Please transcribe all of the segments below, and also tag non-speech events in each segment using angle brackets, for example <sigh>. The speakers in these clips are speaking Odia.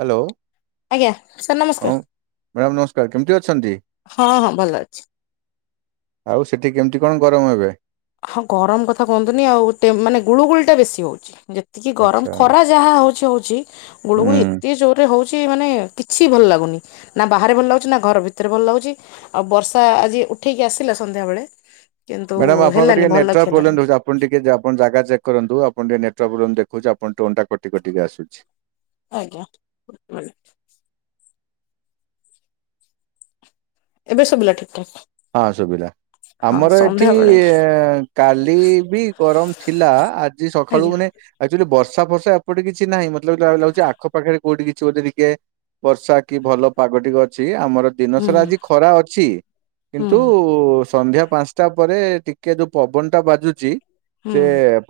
ହ୍ୟାଲୋ। ଆଜ୍ଞା ସାର୍ ହଁ ନମସ୍କାର। ମ୍ୟାଡ଼ାମ ନମସ୍କାର, କେମିତି ଅଛନ୍ତି? ହଁ ହଁ ଭଲ ଅଛି। ଆଉ ସେଠି କେମିତି କଣ ଗରମ ଏବେ? ହଁ ଗରମ କଥା କୁହନ୍ତୁନି ଆଉ ତେ- ମାନେ ଗୁଳୁ ଗୁଳି ଟା ବେଶୀ ହଉଛି। ଯେତିକି ଗରମ ଆଚ୍ଛା ଖରା ଯାହା ହଉଛି ହଉଛି ଗୁଳୁଗୁଳି ହୁଁ ଏତେ ଜୋରରେ ହଉଛି ମାନେ କିଛି ଭଲ ଲାଗୁନି। ନା ବାହାରେ ଭଲ ଲାଗୁଛି ନା ଘର ଭିତରେ ଭଲ ଲାଗୁଛି। ଆଉ ବର୍ଷା ଆଜି ଉଠେଇକି ଆସିଲା ସନ୍ଧ୍ୟାବେଳେ କିନ୍ତୁ ମ୍ୟାଡ଼ାମ ଆପଣଙ୍କ ହେଲାନି ଟିକେ ଭଲ କି ନେଟୱାର୍କ ହେଲାନି ପ୍ରୋବ୍ଲେମ୍ ରହୁଛି ଆ ଆପଣ ଟିକେ ଜା-ଆପଣ ଜାଗା ଚେକ୍ କରନ୍ତୁ ଆପଣ ଟିକେ ନେଟୱାର୍ ପ୍ରୋବ୍ଲେମ୍ ଦେଖୁଛି ଆପଣ ଟୋନ୍ ଟା କଟି କଟିକି ଆସୁଛି। ଆଜ୍ଞା ମାନେ? ଏବେ ଶୁବିଲା ଠିକ ଠାକ୍? ହଁ ଶୁବିଲା। ଆମର ଏଠି ଅ, କାଲି ବି ଗରମ ଥିଲା। ଆଜି ସଖାଳୁ ଆଜ୍ଞା ମାନେ ଆକ୍ଚୁଲି ବର୍ଷା ଫର୍ଷା ଏପଟ କିଛି ନାହିଁ। ମୋତେ ଲାଗୁ ଆଉ ଲାଗୁଛି ଆଖପଖରେ କୋଉଠି କିଛି ଗୋଟେ ଟିକେ ବର୍ଷା କି ଭଲ ପାଗ ଟିକେ ଅଛି। ଆମର ଦିନ ହୁଁ ସାରା ଆଜି ଖରା ଅଛି। ହୁଁ କିନ୍ତୁ ସନ୍ଧ୍ୟା ପାନ୍ସଟା ପରେ ଟିକେ ଯୋଉ ପବନ ଟା ବାଜୁଚି ହୁଁ ସେ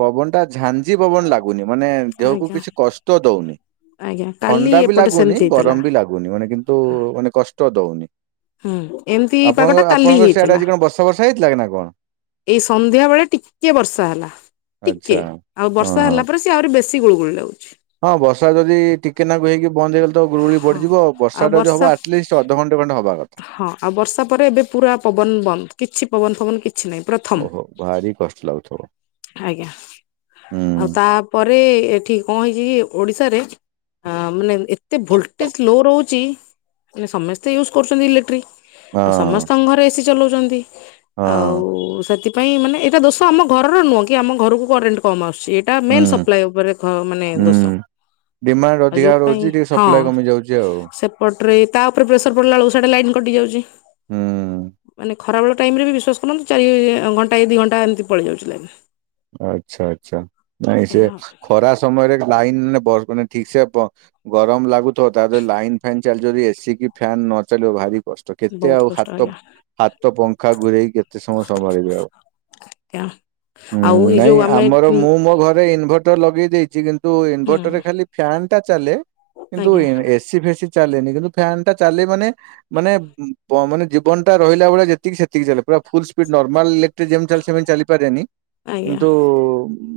ପବନ ଟା ଝାଞ୍ଜି ପବନ ଲାଗୁନି। ମାନେ ଦେହକୁ ଆଜ୍ଞା କିଛି କଷ୍ଟ ଦଉନି। ଆଜ୍ଞା କାଲି ଥଣ୍ଡା ବି ଏପଟେ ଲାଗୁନି ସେମିତି ହେଇଥିଲା। ଗରମ ବି ଲାଗୁନି। ମାନେ କିନ୍ତୁ ମାନେ କଷ୍ଟ ଦଉନି। ହୁଁ, ଏମତି ଆପଣଙ୍କ ଆପଣଙ୍କ ସିଆଡେ ଆଜି କଣ ବର୍ଷ ବର୍ଷା ହେଇଥିଲା କି ନା କଣ? ଏଇ ସନ୍ଧ୍ୟା ବେଳେ ଟିକେ ବର୍ଷା ହେଲା। ଆଚ୍ଛା ଟିକେ ଆଉ ହଁ ବର୍ଷା ହଁ। ହେଲା ପରେ କି ଆଉରି ବେଶି ଗୁଳଗୁଳି ଲାଗୁଛି। ହଁ ବର୍ଷା ଯଦି ଟିକେନାକୁ ହେଇକି ବନ୍ଦ ହେଇଗଲେ ତ ଗୁଳୁଗୁଳି ହଁ ବଡିିଯିବ। ବର୍ଷା ଟା ଯଦି ହବ ଆଟଲିଷ୍ଟ ଅଧଘଣ୍ଟ ଣ୍ଟେ ଖଣ୍ଡେ ହବା କ ହଁ ଆଉ ବର୍ଷା ପରେ ଏବେ ପୁରା ପବନ ବନ୍ଦ କିଛି ପବନ ଫବନ କିଛି ନାହିଁ। ପ୍ରଥମ ଓହୋ ଭାରି କଷ୍ଟ ଲାଗୁଥିବ ଆଜ୍ଞା ହୁଁ ଆଉ ତା ପରେ ଏଠି କଣ ହେଇଚି ଯୃ ଓଡ଼ିଶାରେ ଅ, ମାନେ ଏତେ ଭୋଲଟେଜ୍ ଲୋ ରହୁଚି ମାନେ ସମସ୍ତେ ୟୁଜ କରୁଚନ୍ତି ଇଲେକ୍ଟ୍ରି ହଁ ଆ, ସମସ୍ତ ଙ୍କ ଘରେ ଏସି ଚଲଉଚନ୍ତି। ହଁ। ଆଉ ସେଥି ପାଇଁ ମାନ ଏଟା ଦୋଷ ଆମ ଘର ର ନୁହଁ କି ଆମ ଘରକୁ କରେଣ୍ଟ କମ ଆସୁଚି ଏ ଏଟା ହୁଁ ମେନ୍ ସପ୍ଲାାଇ ଉପରେ ଘ ମାନେ ହୁଁ ଦୋଷ। ଡିମାଣ୍ଡ ଆଉ ଅଧିକା ଯୋଉଥିପାଇଁ ରହୁଛି ଟିକେ ହଁ ସପ୍ଲାଏ କମି ଯାଉଛି ଆଉ। ସେ କଟରେଇ ତା ଉପରେ ପ୍ରେସର ପଡିଲା ବେଳକୁ ସେଟା ଲାଇନ୍ କଟି ଯାଉଚି ହୁଁ ମାନେ କ ଖରାବେଳ ଟାଇମିରେ ବି ବିଶ୍ୱାସ କରନ୍ତୁ ଚାରି ଘଣ୍ଟା କି ଦି ଘଣ୍ଟା ଏମିତି ପଳେଇ ଯାଉଚି ଲାଇନ। ଆଚ୍ଛା ଆଚ୍ଛା ନାଇଁ ସେ ଏୟା ଖରା ସମୟରେ ଲାଇନ ବଗୁନି ଠିକ ସେ ବ ଗରମ ଲାଗୁଥିବ ତାଦେହରେ ଲାଇନ ଫାଇନ୍ ଚାଲ ଯଦି ଏସିି କି ଫ୍ୟନ୍ ନ ଚାଲିବ ଭାରି କଷ୍ଟ କେତେ ବହୁତ ଆଉ କଷ୍ଟ ହାତ ଆଜ୍ଞା ହାତ ପଙ୍ଖା ଘୁରେଇ କେତେ ସମୟ ସମ୍ଭାଳିବି ଆଉ। <unintelligible> ହୁଁ ଆଉ ଏଇ ନାଇଁ ଯୋଉ ଆମେ ଆମର ହୁଁ ମୁଁ ମୋ ଘରେ ଇନଭଟର ଲଗେଇ ଦେଇଚି କିନ୍ତୁ ଇନଭଟରରେ ଖାଲି ଫ୍ୟାନ୍ ଟା ଚାଲେ କିନ୍ତୁ ଆଜ୍ଞା ଏସି ଏସି ଫେସି ଚାଲେନି କିନ୍ତୁ ଫ୍ୟାନ ଟା ଚାଲିବନି ମାନେ ମାନେ ଜୀବନଟା ରିହିଲା ଭଳିଆ ଯେକି ସେତିକି ଚାଲେ ପୁରା ଫୁଲ୍ ସ୍ପିଡ ନର୍ମାଲ ଇଲେଟ୍ରି ଯେମି ଚାଲେ ସେମତି ଚାଲିପାରାରେନି। ଆଜ୍ଞା। କିନ୍ତୁ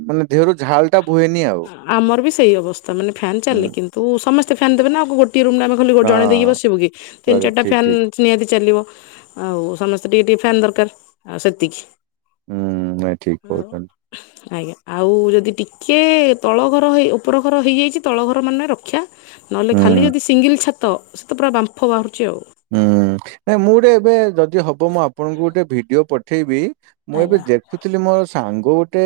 ମାନେ ଦେହରୁ ଝାଲ ଟା ବୁହେନି ଆଉ।। ଆମର ବି ସେଇ ଅବସ୍ଥା ମାନେ ଫ୍ୟାନ୍ ଚାଲେ ହୁଁ କିନ୍ତୁ ସମସ୍ତେ ଫ୍ୟାନ୍ ଦେବେ ନାଗୋଟଏ ରୁମ ଦବାକୁ ବୋଲି ଜଣେ ଦେଇକି ହଁ ବସିବୁ କି ତିନି କରେ, ଚାରୀ ଟା ଠିକ ଫ୍ୟାନ୍ ଠିକ ନିହାତି ଚାଲିବ ଆଉ ସମସ୍ତେ ଟିକେ ଟିକେ ଫ୍ୟନ୍ ଦରକାର ଆଉ ସେତିକି। ହୁଁ ଠିକ କହୁଚନ୍ତି। ଆଜ୍ଞା ଆଉ ଯଦି ଟିକେ ତଳ ଘର ହେଇ ଉପର ଘର ହେଇଯାଇଚି ତଳ ଘର ରକ୍ଷ୍ୟ ନହଲେ ହୁଁ। ଖାଲି ଯଦି ସିଙ୍ଗଲ ଛାତ ତ ସେତ ପୁରା ବାମ୍ଫ ବାହାରୁଚି ଆଉ ହୁଁ ନାଇଁ ମୁଁ ଗୋଟେ ଏବେ ଯଦି ହବ ମୁଁ ଆପଣଙ୍କୁ ଗୋଟେ ଭିଡିଓ ପଠେଇବି। ମୁଁ ଏବେ ଆଜ୍ଞା ଦେଖୁଥିଲି ମୋର ସାଙ୍ଗ ଗୋଟେ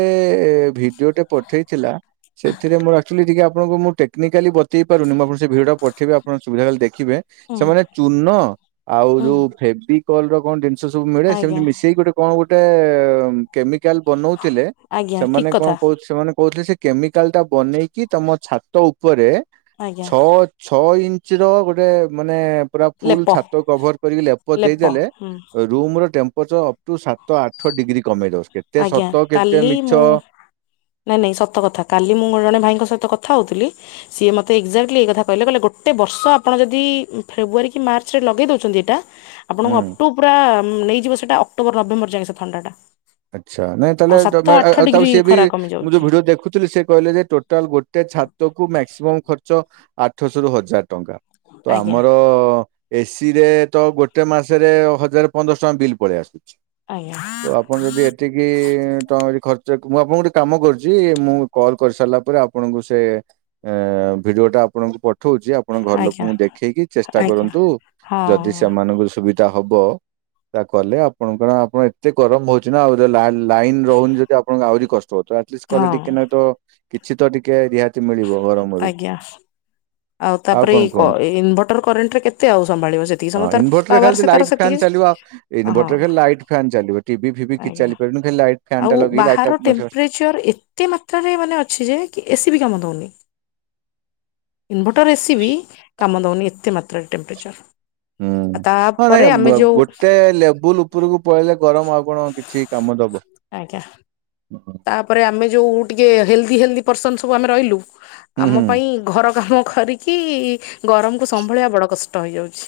ଭିଡିଓଟେ ପଠେଇଥିଲା। ସେଥିରେ ମୋର ଆକ୍ଚୁଲି ଟିକେ ଆପଣଙ୍କୁ ମୁଁ ଟେକ୍ନିକାଲି ବତେଇ ପାରୁନି ମୁ ଆପଣ ଙ୍କୁ ସେ ଭିଡିଓ ପଠେଇବି ଆପଣ ସୁବିଧା ହେଲେ ଦେଖିବେ ହୁଁ ସେମାନେ ଚୁନ ଆଉ ହୁଁ ଯୋଉ ଫେବିକଲ ର କଣ ଜିନ ସେ ସବୁ ମିଳେ ସେମିତି ଆଜ୍ଞା ମିଶେଇକି କଣ ଗୋଟେ କେମିକାଲ ବନଉଥିଲେ। ଆଜ୍ଞା ଠିକ ସେମାନେ କଣ କଥା କହୁ ସେମାନେ କହୁଥିଲେ ସେ କେମିକାଲ ଟା ବନେଇକି ତମ ଛାତ ଛାତଉପରେ ଆଜ୍ଞା ଛଅ ଛଅ ଇଞ୍ଚ ର ଗୋଟେ ମାନେ ପୁରା ଫୁଲ ଲେପ ଛାତ କଭର କରିକି ଲେପ ଦେଇଦେଲେ ରହି ରୁମ ର ଟେମ୍ପରେଚର ଅପ୍ ଟୁ ସାତ ଆଠ ଡିଗ୍ରୀ କମେଇ ଦବ କେତେ ଆଜ୍ଞା ସତ କେତେ ମିଛ। ନହିଁ ନାଇଁ ସତ କଥା କାଲି ମୁଁ ଜଣେ ଭାଇଙ୍କ ସହିତ କଥା ହେଉଥିଲି। ସିଏ ମୋତେ ଏକ୍ଜାକ୍ଟଲି ଏ କଥା କହିଲେ ଗୋଟେ ବର୍ଷ ଆପଣ ଯଦି ଫେବୃୟାରୀ କି ମାର୍ଚ୍ଚରେ ଲଗେଇ ଦଉଛନ୍ତି ଏଟା ଆପଣଙ୍କୁ ହୁଁ ଅକ୍ଟୋ ପୁରା ନେଇଯିବ ସେଇଟା ଅକ୍ଟୋବର ନଭେମ୍ବର ଯାଏ ସେ ଥଣ୍ଡା ଟା। ଆଚ୍ଛା ନାଇଁ ତାହେଲେ ତାକୁ ଡିଗ୍ରୀ ସିଏ ବି ଖରା କମି ମୁଁ ଯୋଉ ଯାଉଛି ଭିଡିଓ ଦେଖୁଥିଲି ସେ କହିଲେ ଯେ ତୋଟା ତାହେଲେଗୋଟେ ଛାତକୁୁ ମ୍ୟାକ୍ସିମମ୍ ଖର୍ଚ୍ଚ ଆଠଶ ରୁ ହଜାର ଟଙ୍କା। ତ ଆଜ୍ଞା ଆମର। ଏସିି ରେ ତ ଗୋଟେ ମାସରେ ହଜାର ପନ୍ଦରଶହଟଙ୍କା ବିଲ୍ ପଳେଇ ଆସୁଚି। ଆଜ୍ଞା। ତ ଆପଣ ଯଦି ଏତିକି ଟଙ୍କା ଯଦି ଖର୍ଚ୍ଚ ମୁଁ ଆପଣଙ୍କୁ ଗୋଟେ କାମ କରୁଚି ମୁଁ କଲ୍ କରିସାରିଲା ପରେ ଆପ ଆପଣଙ୍କୁ ସେ ଭିଡିଓ ଟା ଆପଣଙ୍କୁ ପଠଉଚି ଆପଣ ଘର ଆଜ୍ଞା ଲୋକଙ୍କୁ ଦେଖେଇକି ଚେଷ୍ଟା ଆଜ୍ଞା କରନ୍ତୁ ହଁ ଯଦି ସେମାନଙ୍କୁ ସୁବିଧା ହବ ତା କଲେ ଆପଣ କଣ ଆପଣ ଏତେ ଗରମ ହଉଚଚି ନା ଆଉ ଲାଇନ ଲାଇନ ରହୁନି ଯଦି ଆପଣଙ୍କୁ ଆହୁରି କଷ୍ଟ ହଉଥିବ ଆଜେଷ୍ଟ କଲେ ହଁ ଟିକେ ନାଁ ତ କିଛି ତ ଟିକେ ଶାନ୍ତି ମିଳିବ ଗରମରୁ। ଆଜ୍ଞା। ଆଉ ତାପରେ କଣ କୁହନ୍ତୁ ଏଇ ଇନଭର୍ଟର କରେଣ୍ଟ ରେ କେତେ ଆଉ ସମ୍ଭାଳିବ ସେତିକି ହଁ ସମୟ ତାର ପାୱାର ସେ ତାର ସେତିକି। ହଁ ଇନଭର୍ଟର ରେ ଲାଇଟ ଫ୍ୟାନ୍ ଚାଲିବ ଟିଭି ଫିଭି କିଛି ଆଜ୍ଞା ଚାଲିପାରିବନି ଖଲି ଫ୍ୟାନ୍ ଟା ଲଗେଇି ଲାଇଟ ଚର୍ ଏ ଏତେ ମାତ୍ରାରେ ମାନେ ଅଛି ଯେ କି ଏ ସି ବି କାମ ଦୋଉନେଇଁ। ଇନ୍ଟଭର ଏ ସି ବି କାମ ଦୋଉନି ଏତେ ମାତ୍ରାରେ ଟେମ୍ପରେଚର୍ ହୁଁ ଆ ତା ହଁ ନାଇଁ ବୁ ଗୋଟେ ଲେବୁଲ୍ ଉପୁରୁକୁ ପଳେଇଲେ ଗରମ ଆଉ କଣ କିଛି କାମ ଦବ? ଆଜ୍ଞା। <inaudible> ତାପରେ ଆମେ ଯୋଉ ଟିକେ ହେଲ୍ଦି ହେଲ୍ଦି ପର୍ସନ ସବୁ ଆମେ ରହିଲୁ। ହୁଁ ହୁଁ ଆମ ପାଇଁ ଘର କାମ କରିକି ଗରମକୁ ସମ୍ଭାଳିଆ ବଡ କଷ୍ଟ ହେଇଯାଉଛି।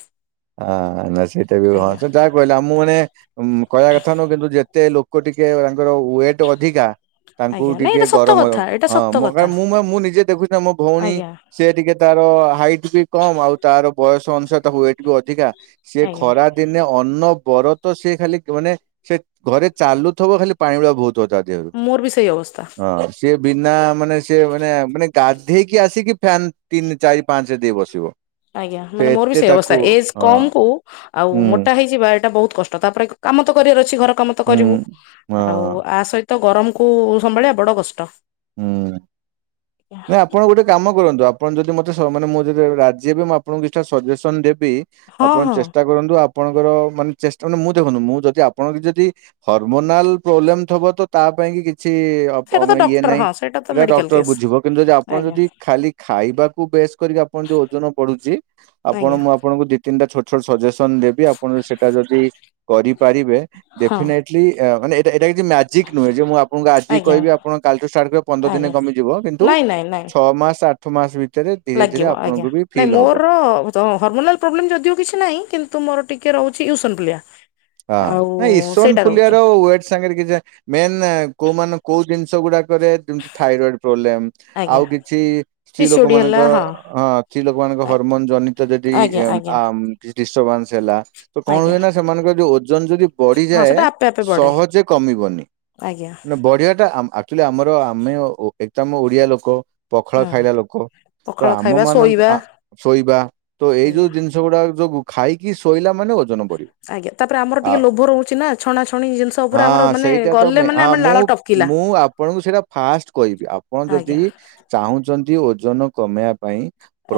ଆ ନା ସେଇଟା ବି ହଁ ଆଜ୍ଞା ସେ ଯାଆ କହିଲା ଆମୁଁ ମାନେ କହିବା କଥା ନୁହଁ କିନ୍ତୁ ଯେତେ ଲୋ ଲୋକ ଟିକେ ତାଙ୍କର ୱେଟ୍ ଅଧିକା। ତାଙ୍କୁ ଆଜ୍ଞା ନାଇଁ ଟିକେ ଏଇଟା ସତ ଗରମ୍ କଥା ଗରମ୍ ଏଇଟା ହଁ ସତ ମୁଁ କାଇଁ କଥା ମୁଁ ମୋର ମୁଁ ନିଜେ ଦେଖୁଛି ନା ମୋ ଭୋଉଣୀ ଆଜ୍ଞା ସେ ଟିକେ ତାର ହାଇଟ୍ ବି କମ୍ ଆଉ ତାର ବୟସ ଅନୁସାରେ ତା ୱେଟ ବି ଅଧିକା। ସିଏ ଆଜ୍ଞା। ଖରା ଦିନେ ଅନ୍ନବରତ ସେ ଖାଲି ମାନେ ସେ ଘରେ ଚାଲୁଥୁବ ଖାଲି ପାଣି ଗୁଡା ବୋହୁ ଥୁବ ତା ଦେହରୁ ମୋର ବି ସେଇ ଅବସ୍ଥା ହଁ ସେ ବିନା ମାନେ ସେ ମାନେ ମାନେ ତାଧେଇକି ଆସିକି ଫ୍ୟାନ୍ ତିନ୍ ରେ ଚାରି ପାଞ୍ଚ୍ ରେ ଦେଇକି ବସିବ। ଆଜ୍ଞା ସେ ମାନେ ମୋର ବି ଏତେ ସେଇ ଅବସ୍ଥା ତାକୁ ଏଜ୍ ହଁ କମ୍ କୁ ଆଉ ହୁଁ ମୋଟା ହେଇଯିବା ଏଇଟା ବୋହୁତ୍ କଷ୍ଟ ତାପରେ କାମ ତ କରିଆର ଅଛି ଘର କାମ ତ ହୁଁ କରିବୁ ହଁ ଆଉ ଆ ସଇ ତ ଗରମ୍ କୁ ସମ୍ଭାଳିଆ ବଡ କଷ୍ଟ। ହୁଁ ନା ଇଁ ଆପଣ ଗୋଟେ କାମ କରନ୍ତୁ ଆପଣ ଯଦି ମତେ ସ ମାନେ ମୁଁ ଯେତେବେଳେ ରାଜି ହେବି ମୁଁ ଆପଣଙ୍କୁ ନିଶ୍ଚୟ ସଜେସନ୍ ଦେବି। ହଁ ଆପଣ ହଁ ଚେଷ୍ଟା କରନ୍ତୁ ଆପଣଙ୍କର ମାନେ ଚେଷ୍ଟା ନୁହଁ ମୁଁ ଦେଖନ୍ତୁ ମୁଁ ଯଦି ଆପଣ ଯଦି ହରମୋନାଲ୍ ପ୍ରୋବ୍ଲେମ ଥବ ତ ତା ପାଇଁ କି କିଛି ଅ ବ ସେଇଟା ତ ମାନେ ଇଏ ଡକ୍ଟର ନାହିଁ। ହଁ ତ ସେଇଟା ମେଡିକାଲ ଡକ୍ଟର କେସ୍ ବୁଝିବ କିନ୍ତୁ ଯଦି ଆପଣ ଆଜ୍ଞା ଯଦି ଖାଲି ଖାଇବାକୁ ବେସ୍ କରିକି ଆପଣଙ୍କ ଯୋଉ ଓଜନ ବଢୁଚି। ଆପଣ ଆଜ୍ଞା ମୁଁ ଆପଣ ଆପଣଙ୍କୁ ଦି ତିନ୍ଟା ଛୋଟ ଛୋଟ ସଜେସନ୍ ଦେବି ଆପଣ ସେଟା ଯଦି କରିପାରିବେ ହଁ ଡେଫିନାଇ ଟ୍ଲି ଏ ମାନେ ଏଇଟା ଏଇଟା କିଛି ମ୍ୟାଜିକ୍ ନୁହେଁ ଯେ ମୁଁ ଆପଣଙ୍କୁ ଆଜି ଆଜ୍ଞା କହିବି ଆପଣ କାଲ୍ ଠୁ ଷ୍ଟାର୍ଟି କ ପନ୍ଦର ଆଜ୍ଞା। ଦିନେ କମିଯିବ କିନ୍ତୁ ନାଇଁ ନାଇଁ ନାଇଁ ଛଅ ମାସ୍ ଆଠ ମାସ୍ ଭିତରେ ଧୀରେ ଧୀରେ ଲାଗିବ ଆଜ୍ଞା ଆପଣଙ୍କୁ ବି ନାଇଁ ଫିଲ୍ ହବ। ମୋର ତ ହର୍ମୋନାଲ୍ ପ୍ରୋବ୍ଲେମ ଯଦିଓ କିଛି ନାହିଁ କିନ୍ତୁ ମୋର ଟିକେ ରହୁଛି ୟୁସନଫୁଲିଆ। ହଁ ଆଉ ନାଇଁ ଈଶନ୍ ସେଇଟା ଫୁଲିଆ ରହୁଛି ୱେ ସାଙ୍ଗରେ କିଛି ଯାଏ ମେନ୍ କୋଉ ମାନ କୋଉ ଦିନ୍ଷ ଗୁଡାକରେ ଦୁଁ ଥାଇରଏଡ୍ ପ୍ରୋବ୍ଲେମ୍। ଆଜ୍ଞା ଆଉ କିଛି ସ୍ତ୍ରୀ ଲୋକ ପିସିଓଡି ହେଲା ମାନଙ୍କର ହଁ ତ୍ରି ଲୋକମାନଙ୍କ ହରମୋନ୍ ଜନିତ ଦେଦି ଆଜ୍ଞା ଏମ୍ ଆଜ୍ଞା ଆମ୍ କିଛି ଡିଷ୍ଟ୍ରବାନ୍ସ ହେଲା। ତ କଣ ଆଜ୍ଞା ହୁଏ ନା ସେମାନଙ୍କ ଓଜନ୍ ଯଦି ହଁ ସେଟା ବଢିଯାଏ ଆପେ ଆପେ ବଢେ ସହଜେ କମିବନି। ଆଜ୍ଞା ନା ବଢିଆ ଟା ଆମ୍ ଆକ୍ଚୁଲି ଆମର ଆମେ ଓ ଓ ଏକ୍ ତ ଆମ ଓଡିଆ ଲୋକ। ପଖାଳ ହୁଁ। ଖାଇଲା ଲୋକ ତ ପଖାଳ ଆମ ଖାଇବା ମାନଙ୍କ ଶୋଇବା ଆ ଶୋଇବା ତୋ ଏଇ ଯୋଉ ଆଜ୍ଞା। ଜିନିଷ ଜିନ୍ସ ଗୁଡାକ ଯୋଗୁ ଖାଇକି ଶୋଇଲା ମାନେ ଓଜନ ବଢିବ। ଆଜ୍ଞା ତାପରେ ଆମର ଆ ଟିକେ ଲୋଭ ରୋହୁଛି ନା ଛଣା ଛଣି ଜିନ୍ଷ ଉପରେ ଆମର ହଁ ମାନେ ସେଇଟା ତ ଗଲେ ମେ- ମାନେ ହଁ ଆମ ମୁଁ ଲାଳ ଟପ୍ ମୁଁ ଆପଣଙ୍କୁ ସେଇଟା ଫାଷ୍ଟ କଇବି ଆପଣ ଯଦି ଆଜ୍ଞା ଚାହୁଁଚନ୍ତି ଓଜନ କମେଇଆ ପାଇଁ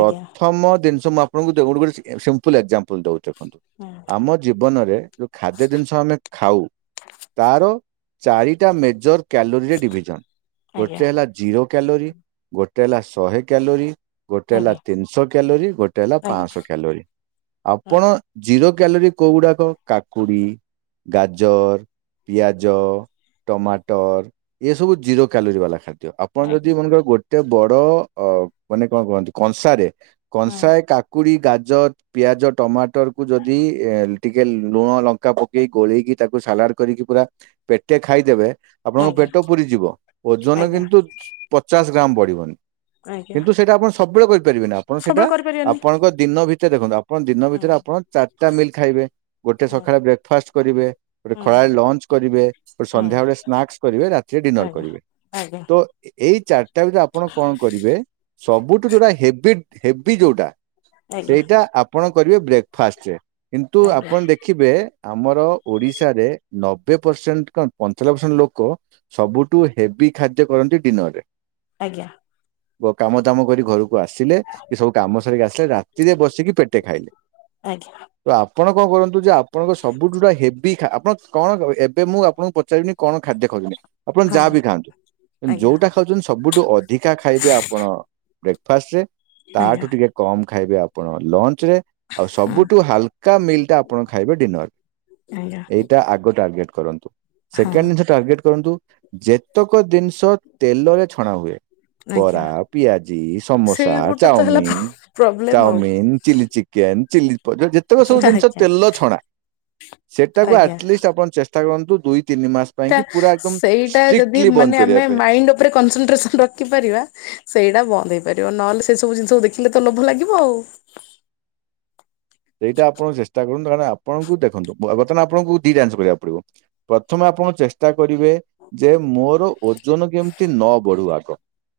ଆଜ୍ଞା ଦିନ୍ଷ ମୁଁ ଆ ଆପଣଙ୍କୁ ଦେଖନ୍ତୁ ଗୋଟେ ଗୋଟେ ସିମ୍ ଏ ସିମ୍ପୁଲ୍ ଏକ୍ସଜାମ୍ପୁଲ୍ ଦୋଉଚି ଦେଖନ୍ତୁ? ହାଁ। ଆମ ଜୀବନରେ। ଯୋଉ ଖାଦ୍ୟ ଜିନିଷ ଆମେ ଖାଉ ତାର ଚାରିଟା ମେଜର କ୍ୟାଲୋରିରେ ଡିଭିଜନ। ଆଜ୍ଞା ଗୋଟେ ହେଲା ଜିରୋ କ୍ୟାଲୋରି ଗୋଟେ ହେଲା ଶହେ କ୍ୟାଲୋରି ଗୋଟେ ହେଲା ଆଜ୍ଞା ତିନିଶହ କ୍ୟାଲୋରିଗୋଟେ ହେଲା ଆଜ୍ଞା ହୁଁ। ପାଞ୍ଚଶହ କ୍ୟାଲୋରୀ। ଆପଣ ଜିରୋ କ୍ୟାଲୋରୀ କୋଉ ଗୁଡାକ କାକୁଡି ଗାଜର ପିଆଜ ଟମାଟର ଏସବୁ ଜିରୋ କ୍ୟାଲୋରି ବାଲା ଖାଦ୍ୟ। ଆପଣ ଆଜ୍ଞା ହୁଁ ଯଦି ମନେ କର ଗୋଟେ ବଡ ଅ ମାନେ କଣ କୁହନ୍ତି କଂସାରେ କଂସାଏ କାକୁଡି ଗାଜର ପିଆଜ ଟମାଟର କୁ ଯଦି ଏ ଟିକେ ଲୁଣ ଲଙ୍କା ପକେଇି ଗୋଳେଇକି ତାକୁ ସାଲାଡ କରିକି ପୁରା ପେଟେ ଖାଇଦେବେ ଆପଣଙ୍କ ଆଜ୍ଞା ପେଟ ପୁରି ଯିବ ଓଜନ ଆଜ୍ଞା କିନ୍ତୁ ପଚାଶ ଗ୍ରାମ ବଢିବନି। ଆଜ୍ଞା କିନ୍ତୁ ସେଇଟା ଆପଣ ସବୁବେଳେ କରିପାରିବେ ନି ଆପଣ ସେଇଟା ସବୁବେଳେ କରିପାରିବାନି। ଆପଣଙ୍କ ଦିନ ଭିତରେ ଦେଖନ୍ତୁ ଆପଣ ଦିନ ଭିତରେ ଆପଣ ଚାରିଟା ମିଲ୍ ଖାଇବେ ଗୋଟେ ହୁଁ ସକାଳେ ବ୍ରେକ୍ଫାଷ୍ଟ କରିବେ। ଗୋଟେ ହୁଁ ଖଳାରେ ଲଞ୍ଚ କରିବେ ଗୋଟେ ହୁଁ ସନ୍ଧ୍ୟାବେେଳେ ସ୍ନାକ୍ସ କରିବେ ରାତିରେ ଡିନର ଆଜ୍ଞା କରିବେ। ଆଜ୍ଞା। ତ ଏଇ ଚାରିଟା ଭିତରେ ଆପଣ କଣ କରିବେ ସବୁଠୁ ଯୋଉଟା ହେଭି ହେଭି ଯୋଉଟା। ଆଜ୍ଞା ସେଇଟା ଆପଣ କରିବେ ବ୍ରେକ୍ଫାଷ୍ଟରେ କିନ୍ତୁ ଆଜ୍ଞା ଆପଣ ଦେଖିବେ ଆମର ଓଡିଶାରେ ନବେ ପରସେଣ୍ଟ କଣ ପଞ୍ଚାନବେ ପରସେଣ୍ଟ ଲୋକ ସବୁଠୁ ହେଭି ଖାଦ୍ୟ କରନ୍ତି ଡିନର ରେ। ଆଜ୍ଞା। କାମ ଦାମ କରି ଘରକୁ ଆସିଲେଏ ସବୁ କାମ ସାରିକି ଆସିଲେ ରାତିରେ ବସିକି ପେଟେ ଖାଇଲେ। ଆଜ୍ଞା ତ ଆପଣ କଣ କରନ୍ତୁ ଯେ ଆପଣ ସବୁଠାରୁ ହେଭି ବି ଆପଣ କଣ ଏବେ ମୁଁ ଆପଣଙ୍କୁ ପଚାରିବିନି କଣ ଖାଦ୍ୟ ଖାଉଛନ୍ତି। ଆପଣ ହଁ ଯାହା ବି ଖାଆନ୍ତୁ ଆଜ୍ଞା ଯୋଉଟା ସବୁଠୁ ଅଧିକା ଖାଇବେ ଆପଣ ବ୍ରେକଫାଷ୍ଟ ରେ ଆଜ୍ଞା ତାଠୁ ଟିକେ କମ ଖାଇବେ ଆପଣ। ଲଞ୍ଚ ରେ ଆଉ ହଁ ସବୁଠୁ ହାଲକା ମିଲ୍ ଟା ଆପଣ ଖାଇବେ ଡିନର। ଆଜ୍ଞା ଏଇଟା ଆଗ ଟାର୍ଗେଟ କରନ୍ତୁ। ହଁ ସେକେଣ୍ଡ ଜିନିଷ ଟାର୍ଗେଟ କରନ୍ତୁ ଯେତେକ ଜିନିଷ ତେଲରେ ଛଣା ହୁଏ। ଆଜ୍ଞା ବରା, ପିଆଜି, ସମୋସା, ସେଇ ଗୋଟେ ତ ହେଲା ଚାଉମିନ, ପ୍ରୋବ୍ଲେମ ଆଉ ଚାଉମିନ ଚିଲି ଚିକ ଚିକେନ ଚିଲ୍ଲି ଶଟ ହେଇଛ <unintelligible> ତେଲ ଛଣା ସେଟାକୁ ଆଲିଷ୍ଟ ଆପଣ ଚେଷ୍ଟା କରନ୍ତୁ ଦୁଇ ତିନି ମାସ ପାଇଁ କି ପୁରା ସେଟା ଏକଦମ ସେଇଟା ଯଦି ଷ୍ଟ୍ରିକ୍ଟଲି ବନ୍ଦ ମାନେ କରିବା ଆମେ ପାଇଁ ମାଇଣ୍ଡ ଉପରେ କନସନଟ୍ରେସନ ରଖିପାରିବା। ସେଇଟା ବନ୍ଦ ହେଇପାରିବ। ନହେଲେ ସେ ସବୁ ଜିନିଷ ଦେଖିଲେ ତ ଲୋଭ ଲାଗିବ ଆଉ। ସେଇଟା ଆପଣ ଚେଷ୍ଟା କରନ୍ତୁ କାରଣ ଆପଣଙ୍କୁ ଦେଖନ୍ତୁ ବର୍ତ୍ତମାନ ଆପଣଙ୍କୁ ଦି ଟା ଜିନିଷ କରିବାକୁ ପଡିବ। ପ୍ରଥମେ ଆପଣ ଚେଷ୍ଟା କରିବେ ଯେ ମୋରଓ ଓ ଜନ କେମିତି ନ ବଢୁ ଆଗ।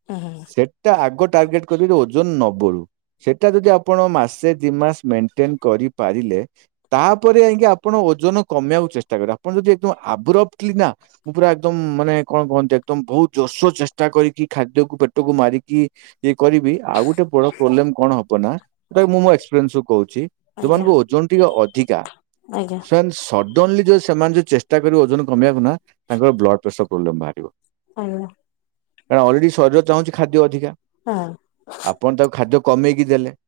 ହୁଁ ସେ ସେଟା ଆଗ ଟାର୍ଗେଟ କରିବି ଓଜନ ନବଢୁ। ସେଟା ଯଦି ଆପଣ ମାସେ ଦି ମାସ ମେଣ୍ଟେନ କରିପାରିଲେ! ତାପରେ ଯାଇକି ଆପଣ ଓଜନ କମେଇ ବାକୁ ଚେଷ୍ଟା କରିବେ। ଆପଣ ଯଦି ଆବ୍ର ନା <unintelligible> ମୁଁ ପୁରା ଏକଦମ ମାନେ କଣ କହନ୍ତି ଏକଦମ ବହୁତ ଜୋରସର ଚେଷ୍ଟା କରିକି ଖାଦ୍ୟକୁ ପେଟକୁ ମାରିକି। ଇଏ କରିବି ଆଉ ଗୋଟେ ବଡ ପ୍ରୋବ୍ଲେମ କଣ ହବ ନା ସେଟା ମୁଁ ମୋ ଏକ୍ସପିରିଏନ୍ସ ରୁ କହୁଛି। ଆଜ୍ଞା ଯୋଉମାନଙ୍କୁ ଓଜନ ଟିକେ ଅଧିକା। ଆଜ୍ଞା। ସେମାନେ ସଡନଲି ଯୋଉ ସେମାନେ ଯୋଉ ଚେଷ୍ଟା କରିବେ ଓଜନ କମେଇକୁ ନା ତାଙ୍କର ବ୍ଲଡ ପ୍ରେସର ପ୍ରୋବ୍ଲେମ ବାହାରିବ। ହାଲୋ କାରଣ ଅଲରେଡି ସରିର ଚାହୁଁଛି ଖାଦ୍ଯ ଅଧିକା। ହଁ ଆପଣ ତାକୁ ଖାଦ୍ୟ କମେଇକି ଦେଲେ।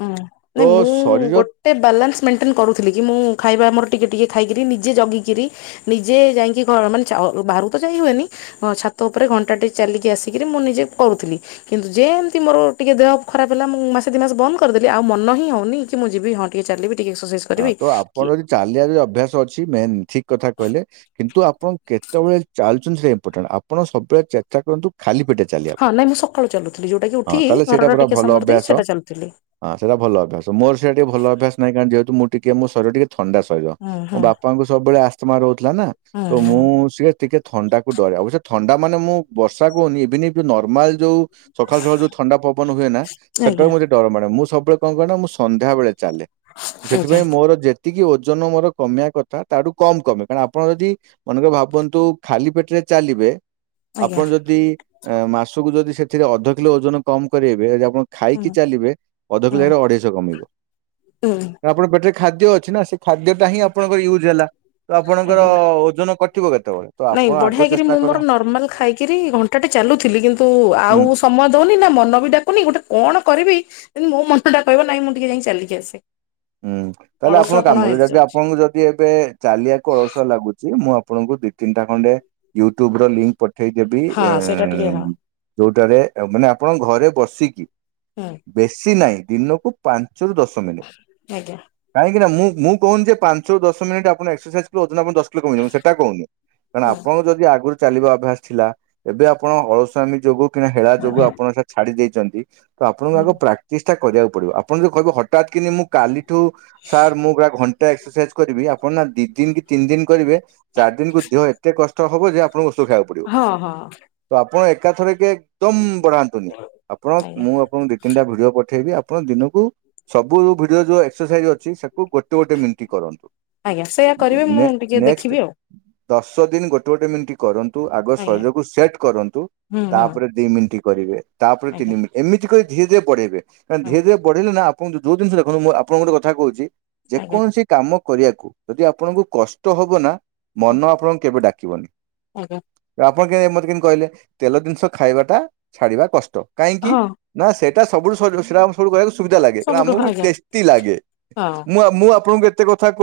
ହୁଁ ତ ନାଇଁ ମୁଁ ଶରୀର ଗୋଟ ଟେ ବାଲାନ୍ସ ମେଣ୍ଟେନ୍ କରୁଥିଲି କି ମୁଁ ଖାଇବା ଆମର ଟିକିଏ ଟିକିଏ ଖାଇକିରି ନିଜେ ଜଗିକିରି ନିଜେ ଯାଇକି ଘର ମାନେ ଚାଉଓ ବାହାରକୁ ତ ଯାଇ ହୁଏନି ହଁ ଛାତ ଉପରେ ଘଣ୍ଟାଟେ ଚାଲିକି ଆସିକିରି ମୁଁ ନିଜେ କରୁଥିଲି। କିନ୍ତୁ ଯେମିତି ମୋର ଟିକେ ଦେହ ଖରାପ ହେଲା ମୁଁ ମାସେ ଦିଇ ମାସ ବନ୍ଦ କରିଦେଲି ଆଉ ମନ ମନହିଁ ହଉନିକି ମୁଁ ଯିବି ହଁ ଟିକେ ଚାଲିବି ଟିକେ ଏକ୍ସରସାଇଜ ହଁ କରିବି ତୋ କି ଆପଣଙ୍କ ଯିଦି ଚାଲିିବା ଯ ଅଭ୍ୟାସ ଅଛି ମେନ ଠିକ କଥା କହିଲେ କିନ୍ତୁ ଆପଣ କେତେବେଳେ ଚାଲୁଛନ୍ତି ସେ ଇମ୍ପୋର୍ଟାଣ୍ଟ, ଆପଣ ସବୁବେଳେ ଚେଷ୍ଟା କରନ୍ତୁ ଖାଲି ପେଟରେ ଚାଲିବା ହଁ ପାଇଁ, ନାଇଁ ମୁଁ ସକାଳୁ ଚାଲୁଥିଲି ଯୋଉଟା କି ହଁ ଉଠିକି ତାହେଲେ ସେଇଟା ଘରର ପୁରା ଟିକେ ଭଲ ସମୟ ଦେଇ ଅଭ୍ୟାସ। ସେଟା ଚାଲୁଥିଲି ହଁ ସେଟା ଭଲ ଅଭ୍ୟାସ। ମୋର ସେଇଟା ଟିକେ ଭଲ ଅଭ୍ୟାସ ନାହିଁ କାରଣ ଯେହେତୁ ମୁଁ ଟିକେ ମୋ ଶରୀର ଟିକେ ଥଣ୍ଡା ଶରୀର। ହୁଁ ମୋ ହୁଁ ବାପାଙ୍କୁ ସବୁବେଳେ ଆସ୍ମା ରହୁଥିଲା ନା, ହୁଁ ତୋ ହୁଁ ମୁଁ ସିଏ ଟିକେ ଥଣ୍ଡାକୁ ଡରେ। ଅବଶ୍ୟ ଥଣ୍ଡା ମାନେ ମୁଁ ବର୍ଷାକୁ ଇଭିନିବି ନର୍ମାଲ ଯୋଉ ସକାଳୁ ସକାଳୁ ଯୋଉ ଥଣ୍ଡା ପବନ ହୁଏ ନା, ସେଟାକୁ ଆଜ୍ଞା ମୋତେ ଡର ମାଡ଼େ। ମୁଁ ସବୁବେଳେ କଣ କରେ ନା ମୁଁ ସନ୍ଧ୍ୟାବେଳେ ଚାଲେ। ଆଜ୍ଞା ସେଥିପାଇଁ ମୋର ଯେତିକି ଓଜନ ମୋର କମେଇ କଥା ତାଠୁ କମ କମେ। କାରଣ ଆପଣ ଯଦି ମନେକର ଭାବନ୍ତୁ ଖାଲି ପେଟରେ ଚାଲିବେ ଆଜ୍ଞା ଆପଣ ଯଦି ଏ ମାସକୁ ଯଦି ସେଥିରେ ଅଧ କିଲୋ ଓଜନ କମ କରେଇବେ ଏଯ ଆପଣ ହୁଁ ଖାଇକି ଚାଲିବେ, ଅଧ ହୁଁ କିଲୋ ଜାଗାରେ ଅଢେଇଶହ କମିବ। ହୁଁ। ଆପଣଙ୍କ ପେଟରେ ଖାଦ୍ୟ ଅଛି ନା, ସେ ଖାଦ୍ୟଟା ହିଁ ଆପଣଙ୍କର ୟୁଜ୍ ହେଲା। ତ ଆପଣଙ୍କର ଆଜ୍ଞା ଓଜନ କଟ ଟିବ କେତେବେଳେ? ତ ନାଇଁ ଆପଣ ଆଗ ବଢିଆକିରି ଚେଷ୍ଟା ମୁଁ କର ମୋର ନର୍ମାଲ ଖାଇକିରି ଘଣ୍ଟାଟେ ଚାଲୁଥିଲି, କିନ୍ତୁ ହୁଁ ଆଉ ସମୟ ଦଉନି, ନା ମନ ବି ଡାକୁନି, ଗୋଟେ କଣ କରିବି କିନ୍ତୁ ମୋ ମନଟା କହିବ ନାଇଁ ମୁଁ ଟିକେ ଯାଇଁ ଚାଲିକି ଆସେ। ହୁଁ। ତାହେଲେ ଆପଣ ଅଳସୁଆପଣ କାମ କରନ୍ତୁ ଯଦି ହେଇଯାଉଛି ଆପଣଙ୍କୁ ଯଦ ଯଦି ଏବେ ଚାଲିଆକୁ ଅଳସୁଆ ଲାଗୁଛି, ମୁଁ ଆପଣଙ୍କୁ ଦି ତିନଟା ଖଣ୍ଡେ ୟୁଟ୍ୟୁବର ଲିଙ୍କ ପଠ ପଠେଇଦେବି, ଆଁ ହଁ ସେଇଟା ଟିକେ ହଁ ଏ ଯୋଉଟାରେ ମାନେ ଆପଣ ଘରେ ବସିକି ହୁଁ। ବେଶୀ ନାହିଁ, ଦିନକୁ ପାଞ୍ଚରୁ ଦଶ ମିନିଟ୍ ଆଜ୍ଞା। କାହିଁକିନା ମୁଁ ମୁଁ କହୁନି ଯେ ପାଞ୍ଚରୁ ଦଶ ମିନିଟ ଆପଣ ଏକ୍ସରସାଇଜ୍ କରୁଛନ୍ତି ଆପଣ ଦଶ ଦଶ କିଲୋ କମିଯିବ, ମୁଁ ସେଇଟା କହୁନି। କାରଣ ଆପଣଙ୍କ ଯଦି ଆଗୁରୁ ଚାଲିବା ଅଭ୍ୟାସ ଥିଲା, ଏବେ ଆପଣ ଅଳସୁଆମୀ ଯୋଗୁ କିଣା ହେଳା ଯୋଗୁ ଆପଣ ସେଟା ଛାଡି ଦେଇଛନ୍ତି ତ ଆପଣଙ୍କୁ ଆଗ ପ୍ରାକ୍ଟିସଟା କରିବାକୁ ପଡିବ। ଆପଣ ଯଦି କହିବେ ହଠାତ୍ କିିନି ମୁଁ କାଲିଠୁ ସାର୍ ମୁଁ ପୁରା ଘଣ୍ଟାଏ ଏକ୍ସରସାଇଜ କରିବି, ଆପଣ ନା ଦି ଦିନ କି ତିନି ଦିନ କରିବେ ଚାରି ଦିନକୁ ଦେହ ଏତେ କଷ୍ଟ ହବ ଯେ, ଆପଣଙ୍କୁ ଔଷଧ ଖାଇବାକୁ ପଡିବ। ହଁ ହଁ ହଁ। ତ ଆପଣ ଏକାଥରେ କି ଏକଦମ ବଢାନ୍ତୁନି। ଆପଣ ଆଜ୍ଞା ମୁଁ ଆପଣଙ୍କୁ ଦେଖି ତିନଟା ଭିଡିଓ ପଠେଇବି, ଆପଣ ଦିନକୁ ସବୁ ଭିଡିଓ ଯୋଉ ଏକ୍ସରସାଇଜ ଅଛି ସେକୁ ଗୋଟେ ଗୋଟେ ଗୋଟେ ମିଣ୍ଟି କରନ୍ତୁ। ଆଜ୍ଞା ସେଇୟା କରିବେ ମୁଁ ଟିକେ ନେ-ନେକ୍ସଟ୍ ଦେଖିବି ଆଉ ଦଶ ଦିନ ଗୋଟେ ଗୋଟେ ମିନିଟ୍ କରନ୍ତୁ, ଆଗ ଆଜ୍ଞା ଶରୀରକୁ ସେଟ କରନ୍ତୁ। ହୁଁ ହୁଁ ତାପରେ ଦି ମିନିଟ କରିବେ, ତାପରେ ଆଜ୍ଞା ତିନି ମିନି ଏମିତି କରି ଧୀରେ ଧୀରେ ବଢେଇବେ। କାରଣ ହଁ ଧୀରେ ଧୀରେ ବଢେଇଲେ ନା ଆପଣ ଯୋଉ ଜିନିଷ ଦେଖନ୍ତୁ, ମୁଁ ଆପଣଙ୍କୁ ଗୋଟେ କଥା କହୁଛି ଆଜ୍ଞା ଯେକୌଣସି କାମ କରିଆକୁ ଯଦି ଆପଣଙ୍କୁ କଷ୍ଟ ହବ ନା ମନ ଆପଣଙ୍କୁ କେବେ ଡାକିବନି। ଆଜ୍ଞା। ଆପଣ କେମିତି ମତେ କେମିତି କହିଲେ, ତେଲ ଜିନିଷ ଖାଇବାଟା ଛାଡିବା କଷ୍ଟ। କାହିଁକି? ହଁ ନା ସେଇଟା ସବୁଠୁ ସହଜ ସେଇଟା ଆମକୁ ସବୁ କହିବାକୁ ସୁବିଧା ଲାଗେ, କାରଣ ସବୁଠୁ ଆମକୁ ବି ଆଜ୍ଞା ଟେଷ୍ଟି ଲାଗେ। ହଁ। ମୁଁ ଆପ ମୁଁ ଆପଣଙ୍କୁ ଏତେ କଥା କହୁ